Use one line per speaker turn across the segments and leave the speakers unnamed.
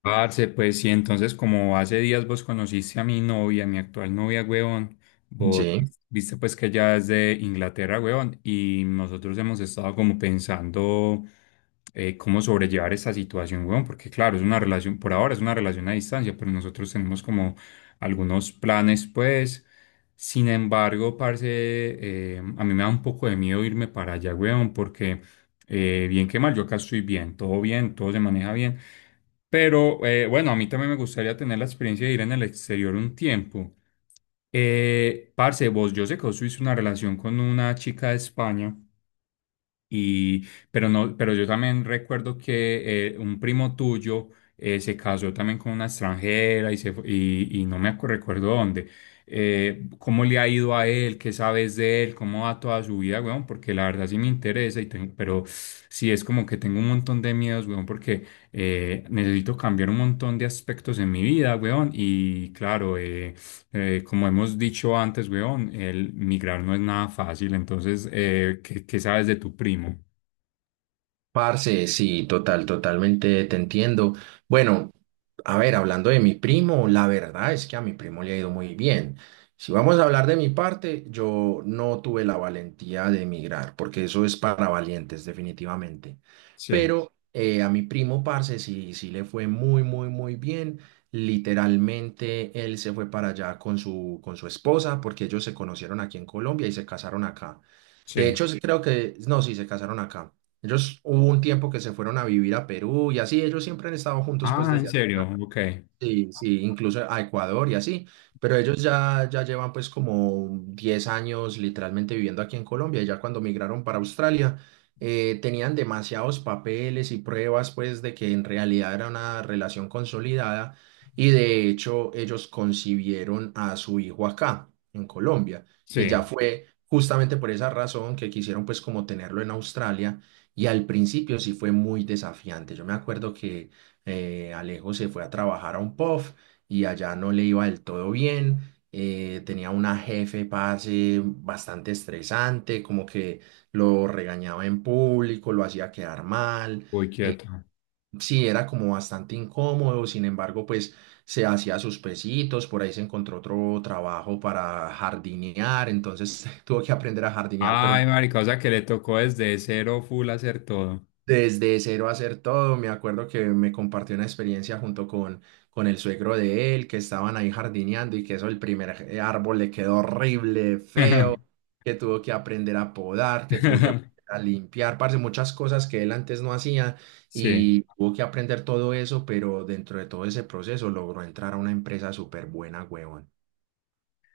Parce, pues sí, entonces como hace días vos conociste a mi novia, mi actual novia, huevón, vos
Sí,
viste pues que ella es de Inglaterra, huevón, y nosotros hemos estado como pensando cómo sobrellevar esta situación, huevón, porque claro, es una relación, por ahora es una relación a distancia, pero nosotros tenemos como algunos planes, pues. Sin embargo, parce, a mí me da un poco de miedo irme para allá, huevón, porque... bien que mal, yo acá estoy bien, todo se maneja bien. Pero bueno, a mí también me gustaría tener la experiencia de ir en el exterior un tiempo. Parce, vos, yo sé que vos tuviste una relación con una chica de España. Y, pero no, pero yo también recuerdo que un primo tuyo se casó también con una extranjera y, se, y, no me recuerdo dónde. ¿Cómo le ha ido a él? ¿Qué sabes de él? ¿Cómo va toda su vida, weón? Porque la verdad sí me interesa, y pero sí es como que tengo un montón de miedos, weón, porque necesito cambiar un montón de aspectos en mi vida, weón. Y claro, como hemos dicho antes, weón, el migrar no es nada fácil. Entonces, ¿qué, qué sabes de tu primo?
parce, sí, total, totalmente te entiendo. Bueno, a ver, hablando de mi primo, la verdad es que a mi primo le ha ido muy bien. Si vamos a hablar de mi parte, yo no tuve la valentía de emigrar, porque eso es para valientes, definitivamente.
Sí,
Pero a mi primo, parce, sí, sí le fue muy, muy, muy bien. Literalmente, él se fue para allá con su esposa, porque ellos se conocieron aquí en Colombia y se casaron acá. De
sí.
hecho, sí creo que, no, sí, se casaron acá. Ellos hubo un tiempo que se fueron a vivir a Perú y así, ellos siempre han estado juntos pues
Ah, ¿en
desde hace
serio?
ya.
Ok.
Sí, sí, incluso a Ecuador y así, pero ellos ya llevan pues como 10 años literalmente viviendo aquí en Colombia, y ya cuando migraron para Australia tenían demasiados papeles y pruebas pues de que en realidad era una relación consolidada, y de hecho ellos concibieron a su hijo acá en Colombia, y ya
Sí.
fue justamente por esa razón que quisieron pues como tenerlo en Australia. Y al principio sí fue muy desafiante. Yo me acuerdo que Alejo se fue a trabajar a un pub y allá no le iba del todo bien. Tenía una jefe, parce, bastante estresante, como que lo regañaba en público, lo hacía quedar mal.
Muy quieto.
Sí, era como bastante incómodo, sin embargo, pues se hacía sus pesitos, por ahí se encontró otro trabajo para jardinear, entonces tuvo que aprender a jardinear,
Ay,
pero
marica, o sea que le tocó desde cero full hacer todo.
desde cero hacer todo. Me acuerdo que me compartió una experiencia junto con el suegro de él, que estaban ahí jardineando, y que eso, el primer árbol le quedó horrible, feo, que tuvo que aprender a podar, que tuvo que aprender a limpiar, parce, muchas cosas que él antes no hacía
Sí.
y tuvo que aprender todo eso. Pero dentro de todo ese proceso logró entrar a una empresa súper buena, huevón.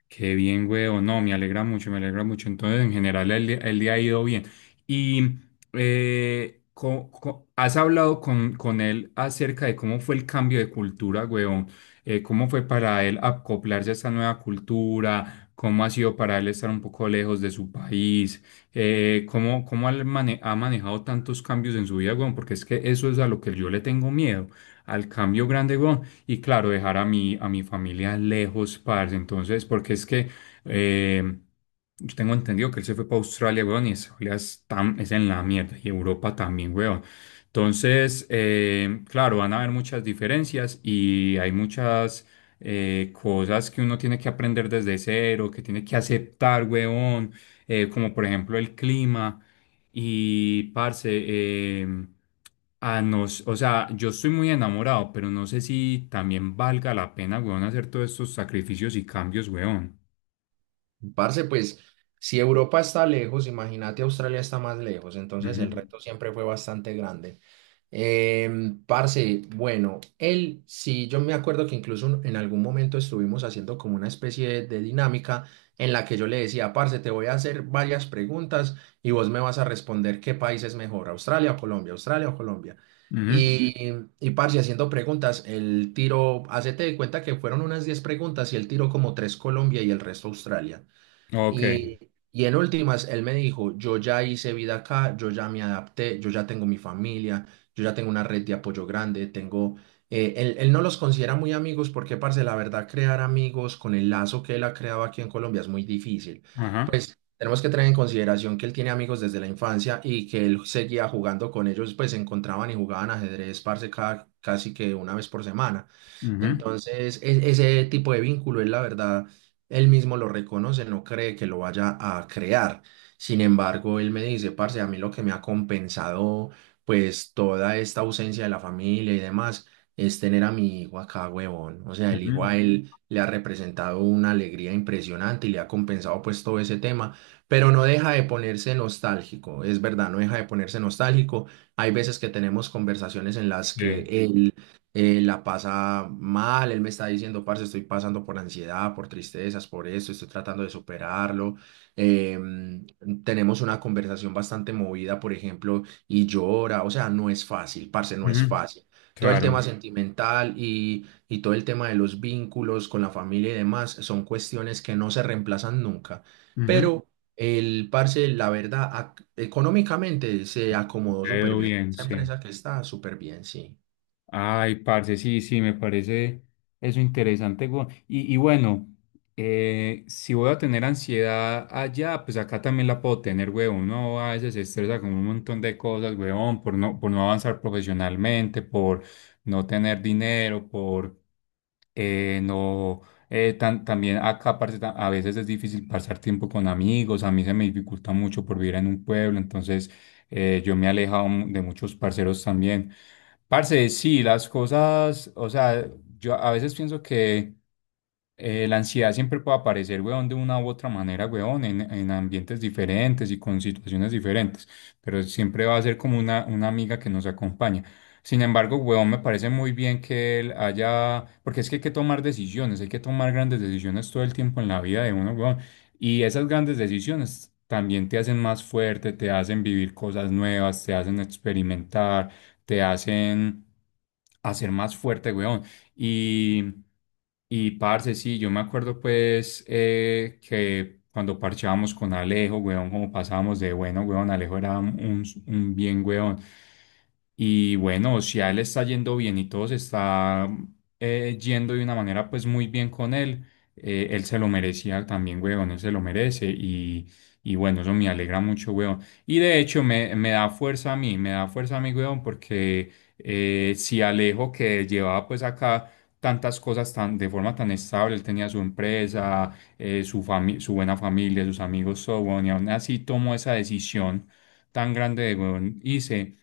Qué bien, huevo. No, me alegra mucho, me alegra mucho. Entonces, en general, día el día ha ido bien. Y has hablado con él acerca de cómo fue el cambio de cultura, huevón. Cómo fue para él acoplarse a esta nueva cultura, cómo ha sido para él estar un poco lejos de su país, cómo, ha manejado tantos cambios en su vida, huevón, porque es que eso es a lo que yo le tengo miedo, al cambio grande, huevón, y claro, dejar a mi familia lejos, parce. Entonces, porque es que eh, yo tengo entendido que él se fue para Australia, weón, y Australia es, es en la mierda, y Europa también, weón. Entonces, claro, van a haber muchas diferencias y hay muchas cosas que uno tiene que aprender desde cero, que tiene que aceptar, weón, como por ejemplo el clima. Y, parce, em, o sea, yo estoy muy enamorado, pero no sé si también valga la pena, weón, hacer todos estos sacrificios y cambios, weón.
Parce, pues si Europa está lejos, imagínate, Australia está más lejos, entonces
Ujú,
el reto siempre fue bastante grande. Parce, bueno, él, sí, yo me acuerdo que incluso en algún momento estuvimos haciendo como una especie de dinámica en la que yo le decía, parce, te voy a hacer varias preguntas, y vos me vas a responder qué país es mejor, Australia o Colombia, Australia o Colombia.
ujú,
Y, y, parce, haciendo preguntas, el tiro, hacete de cuenta que fueron unas 10 preguntas, y el tiro como tres Colombia y el resto Australia.
ok.
Y, y, en últimas, él me dijo, yo ya hice vida acá, yo ya me adapté, yo ya tengo mi familia, yo ya tengo una red de apoyo grande, tengo... Él no los considera muy amigos porque, parce, la verdad, crear amigos con el lazo que él ha creado aquí en Colombia es muy difícil.
Ajá.
Tenemos que tener en consideración que él tiene amigos desde la infancia y que él seguía jugando con ellos, pues se encontraban y jugaban ajedrez, parce, casi que una vez por semana.
Ujú,
Entonces, ese tipo de vínculo, él la verdad, él mismo lo reconoce, no cree que lo vaya a crear. Sin embargo, él me dice, parce, a mí lo que me ha compensado, pues, toda esta ausencia de la familia y demás, es tener a mi hijo acá, huevón. O sea, el hijo a
ujú,
él le ha representado una alegría impresionante y le ha compensado, pues, todo ese tema, pero no deja de ponerse nostálgico, es verdad, no deja de ponerse nostálgico. Hay veces que tenemos conversaciones en las que
sí.
sí. Él la pasa mal, él me está diciendo, parce, estoy pasando por ansiedad, por tristezas, por esto, estoy tratando de superarlo. Em, Tenemos una conversación bastante movida, por ejemplo, y llora. O sea, no es fácil, parce, no es
Ujú,
fácil. Todo el tema
claro.
sentimental y todo el tema de los vínculos con la familia y demás son cuestiones que no se reemplazan nunca,
Ujú,
pero el parce, la verdad, económicamente se acomodó súper
veo
bien.
bien,
Esa
sí.
empresa que está súper bien, sí.
Ay, parce, sí, sí, me parece eso interesante. Y bueno, si voy a tener ansiedad allá, pues acá también la puedo tener, huevón. Uno a veces se estresa con un montón de cosas, huevón, por no avanzar profesionalmente, por no tener dinero, por no, tan- también acá parce, a veces es difícil pasar tiempo con amigos, a mí se me dificulta mucho por vivir en un pueblo, entonces yo me he alejado de muchos parceros también. Parce, sí, las cosas, o sea, yo a veces pienso que la ansiedad siempre puede aparecer, weón, de una u otra manera, weón, en ambientes diferentes y con situaciones diferentes, pero siempre va a ser como una amiga que nos acompaña. Sin embargo, weón, me parece muy bien que él haya, porque es que hay que tomar decisiones, hay que tomar grandes decisiones todo el tiempo en la vida de uno, weón. Y esas grandes decisiones también te hacen más fuerte, te hacen vivir cosas nuevas, te hacen experimentar, te hacen hacer más fuerte, weón. Y, y parce, sí, yo me acuerdo pues que cuando parchábamos con Alejo, weón, como pasábamos de bueno, weón, Alejo era un bien weón. Y bueno, si a él le está yendo bien y todo se está yendo de una manera pues muy bien con él, él se lo merecía también, weón, él se lo merece y bueno, eso me alegra mucho, weón. Y de hecho me, me da fuerza a mí, me da fuerza a mí, weón, porque si Alejo que llevaba pues acá tantas cosas tan, de forma tan estable. Él tenía su empresa, su buena familia, sus amigos, so on, y aún así tomó esa decisión tan grande de, weón, hice,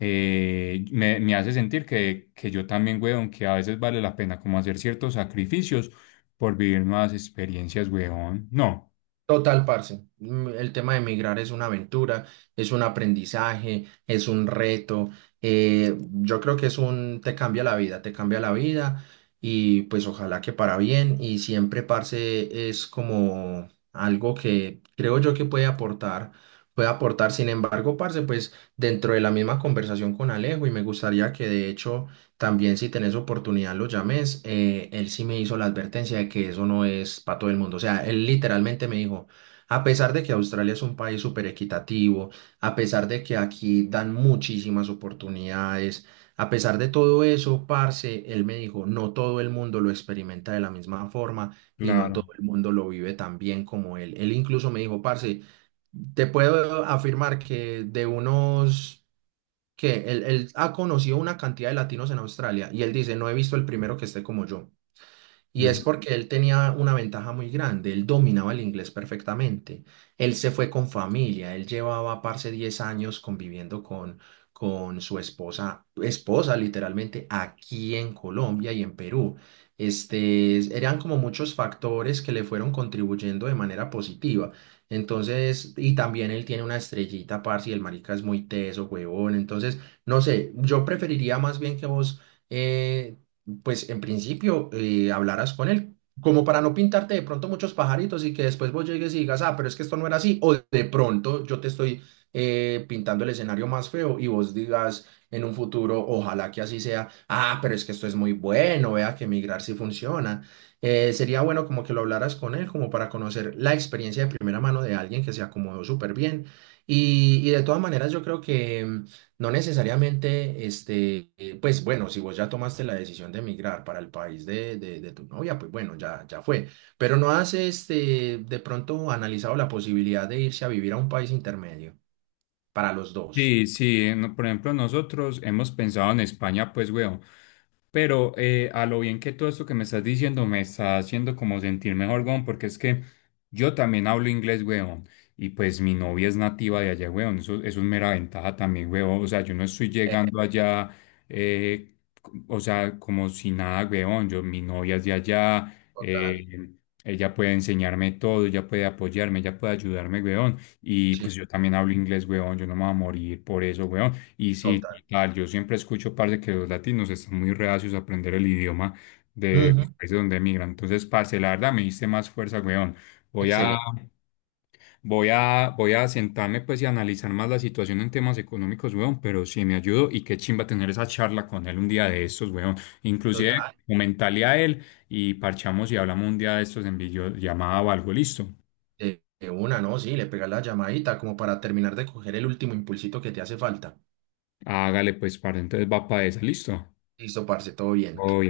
me hace sentir que yo también, weón, que a veces vale la pena como hacer ciertos sacrificios por vivir nuevas experiencias, weón. No,
Total, parce. El tema de emigrar es una aventura, es un aprendizaje, es un reto. Yo creo que es un, te cambia la vida, te cambia la vida, y pues ojalá que para bien. Y siempre, parce, es como algo que creo yo que puede aportar, puede aportar. Sin embargo, parce, pues dentro de la misma conversación con Alejo, y me gustaría que de hecho también, si tenés oportunidad, lo llames. Él sí me hizo la advertencia de que eso no es para todo el mundo. O sea, él literalmente me dijo, a pesar de que Australia es un país súper equitativo, a pesar de que aquí dan muchísimas oportunidades, a pesar de todo eso, parce, él me dijo, no todo el mundo lo experimenta de la misma forma y no
claro.
todo el mundo lo vive tan bien como él. Él incluso me dijo, parce, te puedo afirmar que de unos que él ha conocido una cantidad de latinos en Australia, y él dice, no he visto el primero que esté como yo. Y es porque él tenía una ventaja muy grande, él dominaba el inglés perfectamente, él se fue con familia, él llevaba, parce, 10 años conviviendo con su esposa, esposa literalmente, aquí en Colombia y en Perú. Este, eran como muchos factores que le fueron contribuyendo de manera positiva. Entonces, y también él tiene una estrellita, parce, y el marica es muy teso, huevón. Entonces, no sé, yo preferiría más bien que vos eh, pues en principio hablaras con él, como para no pintarte de pronto muchos pajaritos, y que después vos llegues y digas, ah, pero es que esto no era así, o de pronto yo te estoy pintando el escenario más feo y vos digas en un futuro, ojalá que así sea, ah, pero es que esto es muy bueno, vea que migrar sí funciona. Sería bueno como que lo hablaras con él, como para conocer la experiencia de primera mano de alguien que se acomodó súper bien. Y de todas maneras, yo creo que... No necesariamente, pues bueno, si vos ya tomaste la decisión de emigrar para el país de, de tu novia, pues bueno, ya, ya fue. Pero no has, de pronto, analizado la posibilidad de irse a vivir a un país intermedio para los dos.
Sí, sí, por ejemplo, nosotros hemos pensado en España, pues, weón, pero a lo bien que todo esto que me estás diciendo me está haciendo como sentir mejor, weón, porque es que yo también hablo inglés, weón, y pues mi novia es nativa de allá, weón, eso es mera ventaja también, weón, o sea, yo no estoy llegando allá, eh, o sea, como si nada, weón, yo, mi novia es de allá,
Total,
eh, ella puede enseñarme todo, ella puede apoyarme, ella puede ayudarme, weón. Y
sí,
pues yo también hablo inglés, weón, yo no me voy a morir por eso, weón. Y sí,
total.
tal, yo siempre escucho, parce, que los latinos están muy reacios a aprender el idioma de los
Ujú.
países donde emigran. Entonces, parce, la verdad me diste más fuerza, weón. Voy a,
Excelente,
Voy a sentarme, pues, y analizar más la situación en temas económicos, weón, pero sí me ayudo y qué chimba tener esa charla con él un día de estos, weón. Inclusive,
total.
comentarle a él y parchamos y hablamos un día de estos en videollamada o algo, listo.
De una, ¿no? Sí, le pegas la llamadita como para terminar de coger el último impulsito que te hace falta.
Hágale, pues, parce, entonces va para esa, listo.
Listo, parce, todo bien.
Uy,